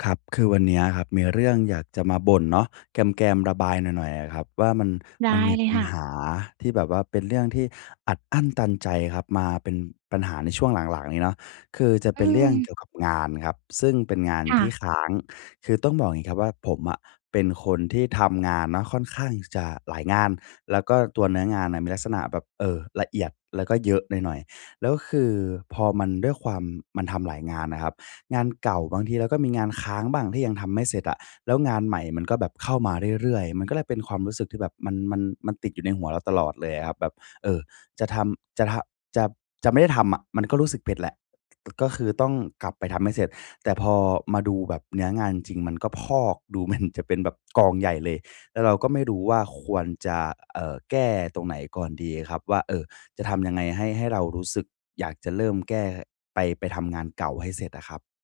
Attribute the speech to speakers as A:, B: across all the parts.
A: ครับคือวันเนี้ยครับมีเรื่องอยากจะมาบ่นเนาะแกมๆระบายหน่อยๆอะครับว่ามัน
B: ได้
A: มี
B: เลย
A: ปัญ
B: ค่ะ
A: หาที่แบบว่าเป็นเรื่องที่อัดอั้นตันใจครับมาเป็นปัญหาในช่วงหลังๆนี้เนาะคือจะ
B: อื
A: เป็นเรื่องเกี่ยว
B: ม
A: กับงานครับซึ่งเป็นงานที่
B: ค่ะ
A: ค้างคือต้องบอกอย่างงี้ครับว่าผมอะเป็นคนที่ทำงานเนาะค่อนข้างจะหลายงานแล้วก็ตัวเนื้องานน่ะมีลักษณะแบบละเอียดแล้วก็เยอะหน่อยๆแล้วคือพอมันด้วยความมันทำหลายงานน่ะครับ งานเก่าบางทีเราก็มีงานค้างบ้างที่ยังทำไม่เสร็จอะแล้วงานใหม่มันก็แบบเข้ามาเรื่อยๆมันก็เลยเป็นความรู้สึกที่แบบมันติดอยู่ในหัวเราตลอดเลยอะครับแบบเออจะทำจะทำจะจะไม่ได้ทำอะมันก็รู้สึกเผ็ดแหละก็คือต้องกลับไปทำให้เสร็จแต่พอมาดูแบบเนื้องานจริงมันก็พอกดู มันจะเป็นแบบกองใหญ่เลยแล้วเราก็ไม่รู้ว่าควรจะแก้ตรงไหนก่อนดีครับว่าเออจะทำยังไงให้เรารู้สึกอยากจะเริ่มแก้ไปไปทำงานเก่าให้เสร็จอะครับ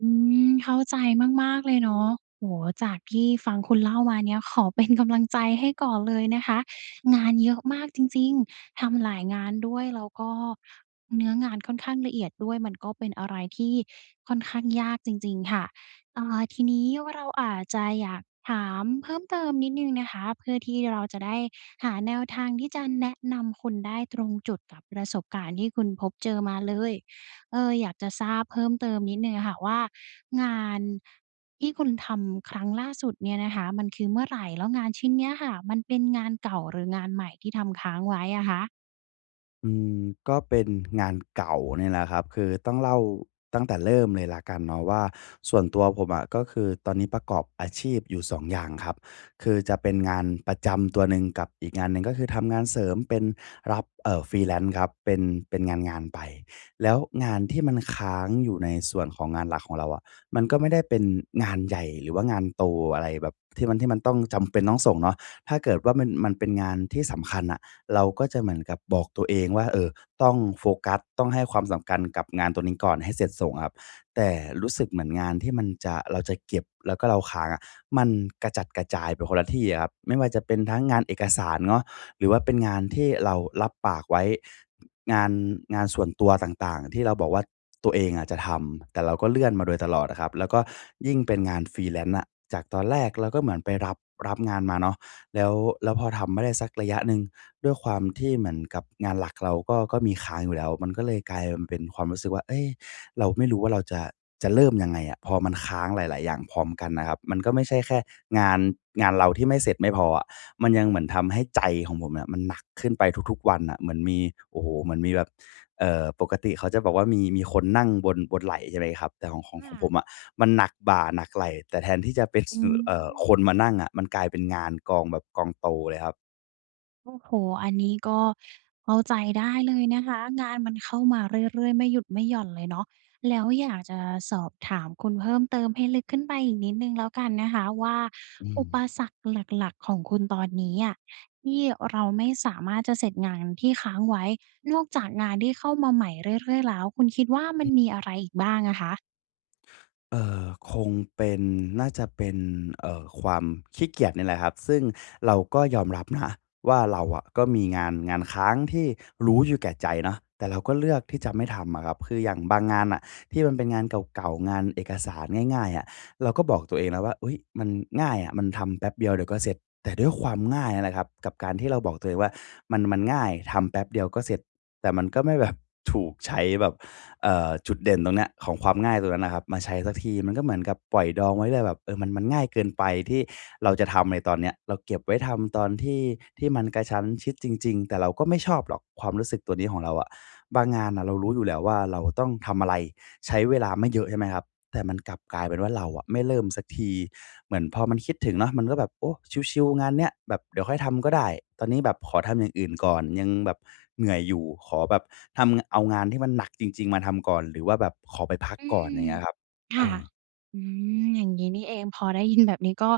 B: อืเข้าใจมากๆเลยเนาะโอ้โฮจากที่ฟังคุณเล่ามาเนี่ยขอเป็นกำลังใจให้ก่อนเลยนะคะงานเยอะมากจริงๆทำหลายงานด้วยแล้วก็เนื้องานค่อนข้างละเอียดด้วยมันก็เป็นอะไรที่ค่อนข้างยากจริงๆค่ะทีนี้เราอาจจะอยากถามเพิ่มเติมนิดหนึ่งนะคะเพื่อที่เราจะได้หาแนวทางที่จะแนะนำคุณได้ตรงจุดกับประสบการณ์ที่คุณพบเจอมาเลยอยากจะทราบเพิ่มเติมนิดหนึ่งอะค่ะว่า งานที่คุณทำครั้งล่าสุดเนี่ยนะคะมันคือเมื่อไหร่แล้วงานชิ้นเนี้ยค่ะมันเป็นงานเก่าหรืองานใหม่ที่ทำค้างไว้อะคะ
A: อืมก็เป็นงานเก่าเนี่ยแหละครับคือต้องเล่าตั้งแต่เริ่มเลยละกันเนาะว่าส่วนตัวผมอะก็คือตอนนี้ประกอบอาชีพอยู่2องอย่างครับคือจะเป็นงานประจำตัวหนึ่งกับอีกงานหนึ่งก็คือทำงานเสริมเป็นรับfreelance ครับเป็นเป็นงานๆไปแล้วงานที่มันค้างอยู่ในส่วนของงานหลักของเราอะมันก็ไม่ได้เป็นงานใหญ่หรือว่างานโตอะไรแบบที่มันต้องจำเป็นต้องส่งเนาะถ้าเกิดว่ามันเป็นงานที่สำคัญอะ เราก็จะเหมือนกับบอกตัวเองว่าเออต้องโฟกัสต้องให้ความสำคัญกับงานตัวนี้ก่อนให้เสร็จส่งอะครับแต่รู้สึกเหมือนงานที่มันจะเราจะเก็บแล้วก็เราค้างอะมันกระจัดกระจายไปคนละที่อะครับไม่ว่าจะเป็นทั้งงานเอกสารเนาะหรือว่าเป็นงานที่เรารับปากไว้งานงานส่วนตัวต่างๆที่เราบอกว่าตัวเองอะจะทำแต่เราก็เลื่อนมาโดยตลอดอะครับแล้วก็ยิ่งเป็นงาน Freelance อะจากตอนแรกเราก็เหมือนไปรับรับงานมาเนาะ แล้วแล้วพอทำไม่ได้สักระยะหนึ่งด้วยความที่เหมือนกับงานหลักเราก็มีค้างอยู่แล้วมันก็เลยกลายมนเป็นความรู้สึกว่าเอ้ยเราไม่รู้ว่าเราจะจะเริ่มยังไงอะพอมันค้างหลายๆ อย่างพร้อมกันนะครับ มันก็ไม่ใช่แค่งานงานเราที่ไม่เสร็จไม่พออะมันยังเหมือนทำให้ใจของผมเนี่ยมันหนักขึ้นไปทุกๆวันน่ะเหมือนมีโอ้โฮเหมือนมีแบบปกติเขาจะบอกว่ามีคนนั่งบนไหล่ใช่ไหมครับแต่ของขอ
B: อืม
A: งขอ
B: ค่ะ
A: งผมอะ มันหนักบ่าหนักไหล่แต่แทนที่จะเป็นส
B: อืม
A: คนมานั่งอะมันกลายเป็นงานกองแบบกองโตเลยครับ
B: โอ้โฮอันนี้ก็เข้าใจได้เลยนะคะงานมันเข้ามาเรื่อยๆไม่หยุดไม่หย่อนเลยเนาะแล้วอยากจะสอบถามคุณเพิ่มเติมให้ลึกขึ้นไปอีกนิดหนึ่งแล้วกันนะคะว่า
A: อืม
B: อุปสรรคหลักๆของคุณตอนนี้อะที่เราไม่สามารถจะเสร็จงานที่ค้างไว้นอกจากงานที่เข้ามาใหม่เรื่อยๆแล้วคุณคิดว่ามันมีอะไรอีกบ้างอะคะ
A: เอ่อคงเป็นน่าจะเป็นความขี้เกียจนี่แหละครับซึ่งเราก็ยอมรับนะว่าเราอะก็มีงานงานค้างที่รู้อยู่แก่ใจเนาะแต่เราก็เลือกที่จะไม่ทำอะครับคืออย่างบางงานน่ะที่มันเป็นงานเก่าๆงานเอกสารง่ายๆอะเราก็บอกตัวเองแล้วว่าอุ๊ยมันง่ายอะมันทำแป๊บเดียวเดี๋ยวก็เสร็จแต่ด้วยความง่ายนั่นแหละครับกับการที่เราบอกตัวเองว่ามันง่ายทำแป๊บเดียวก็เสร็จแต่มันก็ไม่แบบถูกใช้แบบ จุดเด่นตรงเนี้ยของความง่ายตรงนั้นนะครับมาใช้สักทีมันก็เหมือนกับปล่อยดองไว้เลยแบบเออมันง่ายเกินไปที่เราจะทำในตอนเนี้ยเราเก็บไว้ทำตอนที่ที่มันกระชั้นชิดจริงๆแต่เราก็ไม่ชอบหรอกความรู้สึกตัวนี้ของเราอะบางงาน่ะเรารู้อยู่แล้วว่าเราต้องทำอะไร ใช้เวลาไม่เยอะใช่ไหมครับ แต่มันกลับกลายเป็นว่าเราอะไม่เริ่มสักที เหมือนพอมันคิดถึงเนาะมันก็แบบโอ้ชิลๆงานเนี้ยแบบเดี๋ยวค่อยทำก็ได้ ตอนนี้แบบขอทำอย่างอื่นก่อนยังแบบเหนื่อยอยู่ขอแบบทำเอางานที่มันหนักจริงๆมาทำก่อน หรือว่าแบบขอไปพัก
B: อื
A: ก่อนอ
B: ม
A: ย่างเงี้ยครับเอ
B: ค่ะ
A: อ
B: อืมอย่างนี้นี่เองพอได้ยินแบบนี้ก็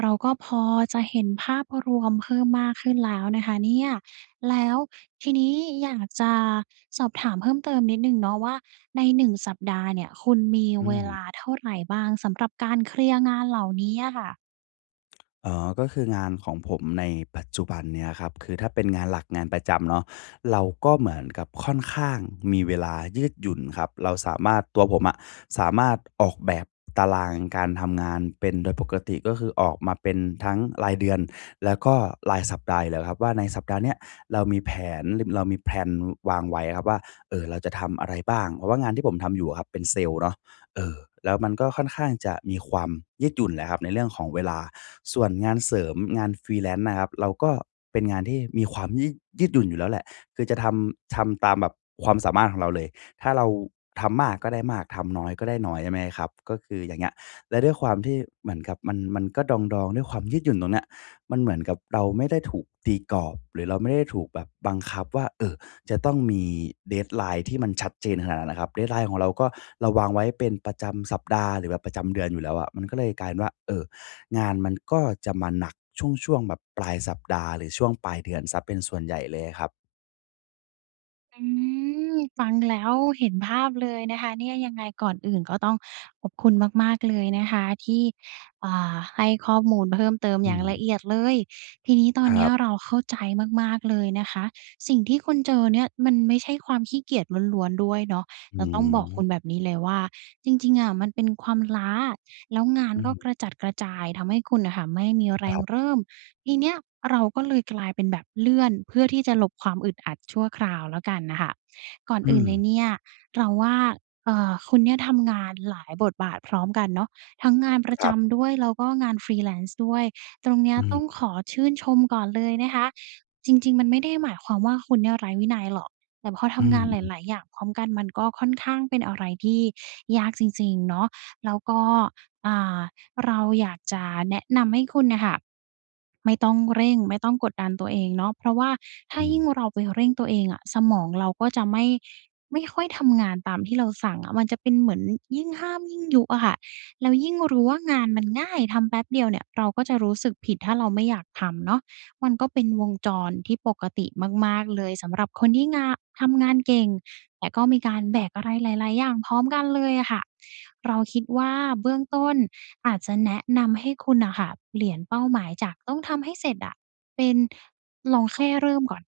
B: เราก็พอจะเห็นภาพรวมเพิ่มมากขึ้นแล้วนะคะเนี่ยแล้วทีนี้อยากจะสอบถามเพิ่มเติมนิดหนึ่งเนาะว่าใน1 สัปดาห์เนี่ยคุณมี
A: อื
B: เว
A: ม
B: ลาเท่าไรบ้างสำหรับการเคลียร์งานเหล่านี้อะค่ะ
A: เอ๋อก็คืองานของผมในปัจจุบันเนี่ยครับคือถ้าเป็นงานหลักงานประจำเนาะเราก็เหมือนกับค่อนข้างมีเวลายืดหยุ่นครับเราสามารถตัวผมอะสามารถออกแบบตารางการทำงานเป็นโดยปกติก็คือออกมาเป็นทั้งรายเดือนแล้วก็รายสัปดาห์อยู่แล้วครับว่าในสัปดาห์เนี้ยเรามีแผเรามีแพลนวางไว้ครับว่าเราจะทำอะไรบ้างเพราะว่างานที่ผมทำอยู่อะครับเป็นเซลส์เนาะเออแล้วมันก็ค่อนข้างจะมีความยืดหยุ่นแหละครับในเรื่องของเวลา ส่วนงานเสริมงาน freelance นะครับเราก็เป็นงานที่มีความยืดหยุ่นอยู่แล้วแหละคือจะทำตามแบบความสามารถของเราเลยถ้าเราทำมากก็ได้มากทำน้อยก็ได้น้อยใช่ไหมครับก็คืออย่างเงี้ยและด้วยความที่เหมือนกับมันก็ดองๆด้วยความยืดหยุ่นตรงเนี้ยมันเหมือนกับเราไม่ได้ถูกตีกรอบหรือเราไม่ได้ถูกแบบบังคับว่าจะต้องมี deadline ที่มันชัดเจนขนาดนั้นนะครับ deadline ของเราก็เราวางไว้เป็นประจำสัปดาห์หรือแบบประจำเดือนอยู่แล้วอะมันก็เลยกลายเป็นว่างานมันก็จะมาหนักช่วงๆแบบปลายสัปดาห์หรือช่วงปลายเดือนเสียเป็นส่วนใหญ่เลยครับ
B: อืมฟังแล้วเห็นภาพเลยนะคะเนี่ยยังไงก่อนอื่นก็ต้องขอบคุณมากๆเลยนะคะที่ให้ข้อมูลเพิ่มเติม
A: อื
B: อย่าง
A: ม
B: ละเอียดเลยทีนี้ตอ
A: ค
B: นเนี้
A: รั
B: ย
A: บ
B: เราเข้าใจมากๆเลยนะคะสิ่งที่คุณเจอเนี่ยมันไม่ใช่ความขี้เกียจล้วนๆด้วยเนาะ
A: อื
B: เราต้องบอ
A: ม
B: กคุณแบบนี้เลยว่าจริงๆอะมันเป็นความล้าแล้วงาน
A: อื
B: ก็
A: ม
B: กระจัดกระจายทำให้คุณน่ะค่ะไม่มีแร
A: ค
B: ง
A: รับ
B: เริ่ม ทีเนี้ยเราก็เลยกลายเป็นแบบเลื่อนเพื่อที่จะหลบความอึดอัดชั่วคราวแล้วกันน่ะค่ะก่อน
A: อื
B: อื่น
A: ม
B: เลยเนี่ยเราว่าคุณเนี่ยทำงานหลายบทบาทพร้อมกันเนาะทั้งงานประ
A: ครับ
B: จำด้วยแล้วก็งาน Freelance ด้วยตรงเนี้ย
A: อื
B: ต้อง
A: ม
B: ขอชื่นชมก่อนเลยนะคะจริงๆมันไม่ได้หมายความว่าคุณเนี่ยไร้วินัยหรอกแต่พอ
A: อื
B: ทำงานหลายๆอย่างพร้อมกันมันก็ค่อนข้างเป็นอะไรที่ยากจริงๆเนาะแล้วก็อ่า เราอยากจะแนะนำให้คุณเน่ะค่ะไม่ต้องเร่งไม่ต้องกดดันตัวเองเนาะเพราะว่าถ้า
A: ม
B: ยิ่ง
A: ๆๆ
B: เราไปเร่งตัวเองอะสมองเราก็จะไม่ค่อยทำงานตามที่เราสั่งอะมันจะเป็นเหมือนยิ่งห้ามยิ่งยุอะค่ะแล้วยิ่งรู้ว่างานมันง่ายทำแป๊บเดียวเนี่ยเราก็จะรู้สึกผิดถ้าเราไม่อยากทำเนาะมันก็เป็นวงจรที่ปกติมากๆเลยสำหรับคนที่งาทำงานเก่งแต่ก็มีการแบกอะไรหลายๆอย่างพร้อมกันเลยอะค่ะเราคิดว่าเบื้องต้น อาจจะแนะนำให้คุณน่ะค่ะเปลี่ยนเป้าหมายจากต้องทำให้เสร็จอะ เป็นลองแค่เริ่มก่อน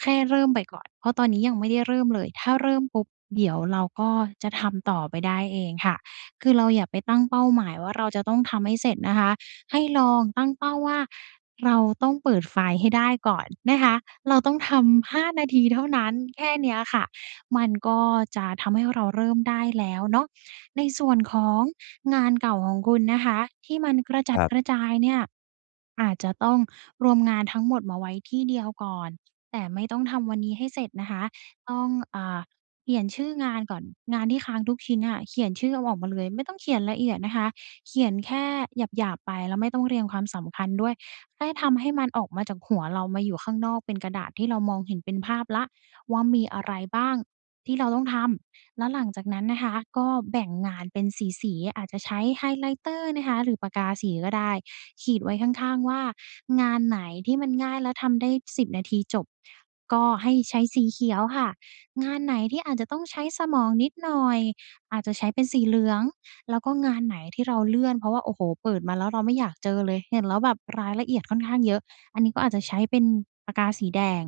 B: แค่เริ่มไปก่อน เพราะตอนนี้ยังไม่ได้เริ่มเลย ถ้าเริ่มปุ๊บเดี๋ยวเราก็จะทำต่อไปได้เองค่ะ คือเราอย่าไปตั้งเป้าหมายว่าเราจะต้องทำให้เสร็จนะคะ ให้ลองตั้งเป้าว่าเราต้องเปิดไฟล์ให้ได้ก่อนนะคะเราต้องทำ5นาทีเท่านั้นแค่เนี้ยค่ะมันก็จะทำให้เราเริ่มได้แล้วเนาะในส่วนของ งานเก่าของคุณนะคะที่มันกระ
A: ค
B: จัด
A: รั
B: กระ
A: บ
B: จายเนี่ย อาจจะต้องรวมงานทั้งหมดมาไว้ที่เดียวก่อน แต่ไม่ต้องทำวันนี้ให้เสร็จนะคะ ต้องอ่าเขียนชื่องานก่อน งานที่ค้างทุกชิ้นน่ะเขียนชื่อเอาออกมาเลย ไม่ต้องเขียนละเอียดนะคะ เขียนแค่หยาบๆไปแล้วไม่ต้องเรียงความสำคัญด้วยแค่ทำให้มันออกมาจากหัวเรามาอยู่ข้างนอกเป็นกระดาษที่เรามองเห็นเป็นภาพแล้วว่ามีอะไรบ้างที่เราต้องทำแล้วหลังจากนั้นนะคะก็แบ่งงานเป็นสีๆอาจจะใช้ไฮไลเตอร์นะคะหรือปากกาสีก็ได้ ขีดไว้ข้างๆว่างานไหนที่มันง่ายแล้วทำได้10นาทีจบก็ให้ใช้สีเขียวค่ะงานไหนที่อาจจะต้องใช้สมองนิดหน่อยอาจจะใช้เป็นสีเหลืองแล้วก็งานไหนที่เราเลื่อนเพราะว่าโอ้โฮเปิดมาแล้วเราไม่อยากเจอเลยเห็นแล้วแบบรายละเอียดค่อนข้างเยอะอันนี้ก็อาจจะใช้เป็นปากกาสีแดง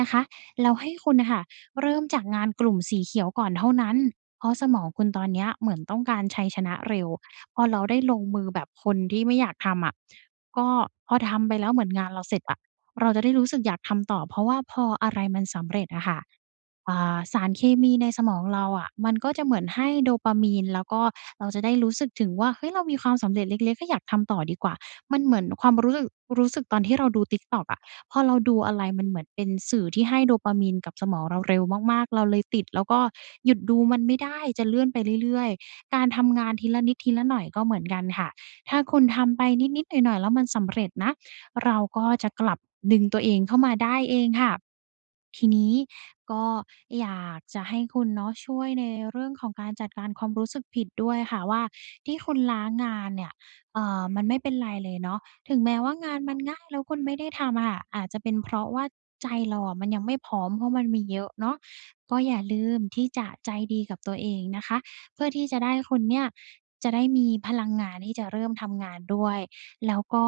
B: นะคะแล้วให้คุณน่ะค่ะเริ่มจากงานกลุ่มสีเขียวก่อนเท่านั้นเพราะสมองคุณตอนเนี้ยเหมือนต้องการชัยชนะเร็ว พอเราได้ลงมือแบบคนที่ไม่อยากทำอะก็พอทำไปแล้วเหมือนงานเราเสร็จอะเราจะได้รู้สึกอยากทำต่อเพราะว่าพออะไรมันสำเร็จอะค่ะสารเคมีในสมองเราอะมันก็จะเหมือนให้โดปามีนแล้วก็เราจะได้รู้สึกถึงว่าเฮ้ยเรามีความสำเร็จเล็กๆก็อยากทำต่อดีกว่ามันเหมือนความรู้สึกตอนที่เราดู TikTok อะพอเราดูอะไรมันเหมือนเป็นสื่อที่ให้โดปามีนกับสมองเราเร็วมากๆเราเลยติดแล้วก็หยุดดูมันไม่ได้จะเลื่อนไปเรื่อยๆ การทำงานทีละนิดทีละหน่อยก็เหมือนกันค่ะ ถ้าคุณทำไปนิดๆหน่อยๆแล้วมันสำเร็จนะ เราก็จะกลับดึงตัวเองเข้ามาได้เองค่ะ ทีนี้ก็อยากจะให้คุณเนาะช่วยในเรื่องของการจัดการความรู้สึกผิดด้วยค่ะว่าที่คุณล้างานเนี่ยมันไม่เป็นไรเลยเนาะถึงแม้ว่างานมันง่ายแล้วคุณไม่ได้ทำอะค่ะอาจจะเป็นเพราะว่าใจเราอะมันยังไม่พร้อมเพราะมันมีเยอะเนาะก็อย่าลืมที่จะใจดีกับตัวเองนะคะเพื่อที่จะได้คุณเนี่ยจะได้มีพลังงานที่จะเริ่มทำงานด้วยแล้วก็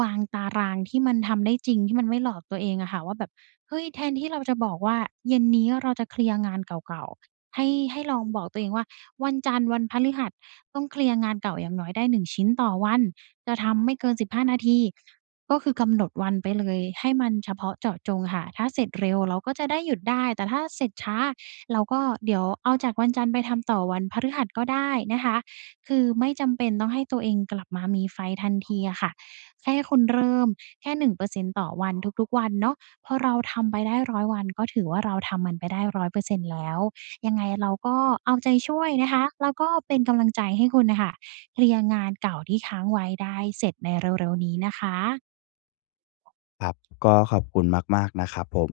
B: วางตารางที่มันทำได้จริงที่มันไม่หลอกตัวเองอะค่ะว่าแบบ เฮ้ยแทนที่เราจะบอกว่าเย็นนี้เราจะเคลียร์งานเก่าๆให้ลองบอกตัวเองว่าวันจันทร์วันพฤหัสต้องเคลียร์งานเก่าอย่างน้อยได้1 ชิ้นต่อวันจะทำไม่เกิน15 นาทีก็คือกำหนดวันไปเลยให้มันเฉพาะเจาะจงค่ะถ้าเสร็จเร็วเราก็จะได้หยุดได้แต่ถ้าเสร็จช้าเราก็เดี๋ยวเอาจากวันจันทร์ไปทำต่อวันพฤหัสก็ได้นะคะคือไม่จำเป็นต้องให้ตัวเองกลับมามีไฟทันทีอะค่ะแค่คุณเริ่มแค่1 เปอร์เซ็นตต่อวันทุกๆวันเนาะ พอเราทำไปได้100 วันก็ถือว่าเราทำมันไปได้100 เปอร์เซ็นต์แล้วยังไงเราก็เอาใจช่วยนะคะแล้วก็เป็นกำลังใจให้คุณน่ะค่ะเคลียร์งานเก่าที่ค้างไว้ได้เสร็จในเร็วๆนี้นะคะ
A: ครับ ก็ขอบคุณมากๆนะครับผม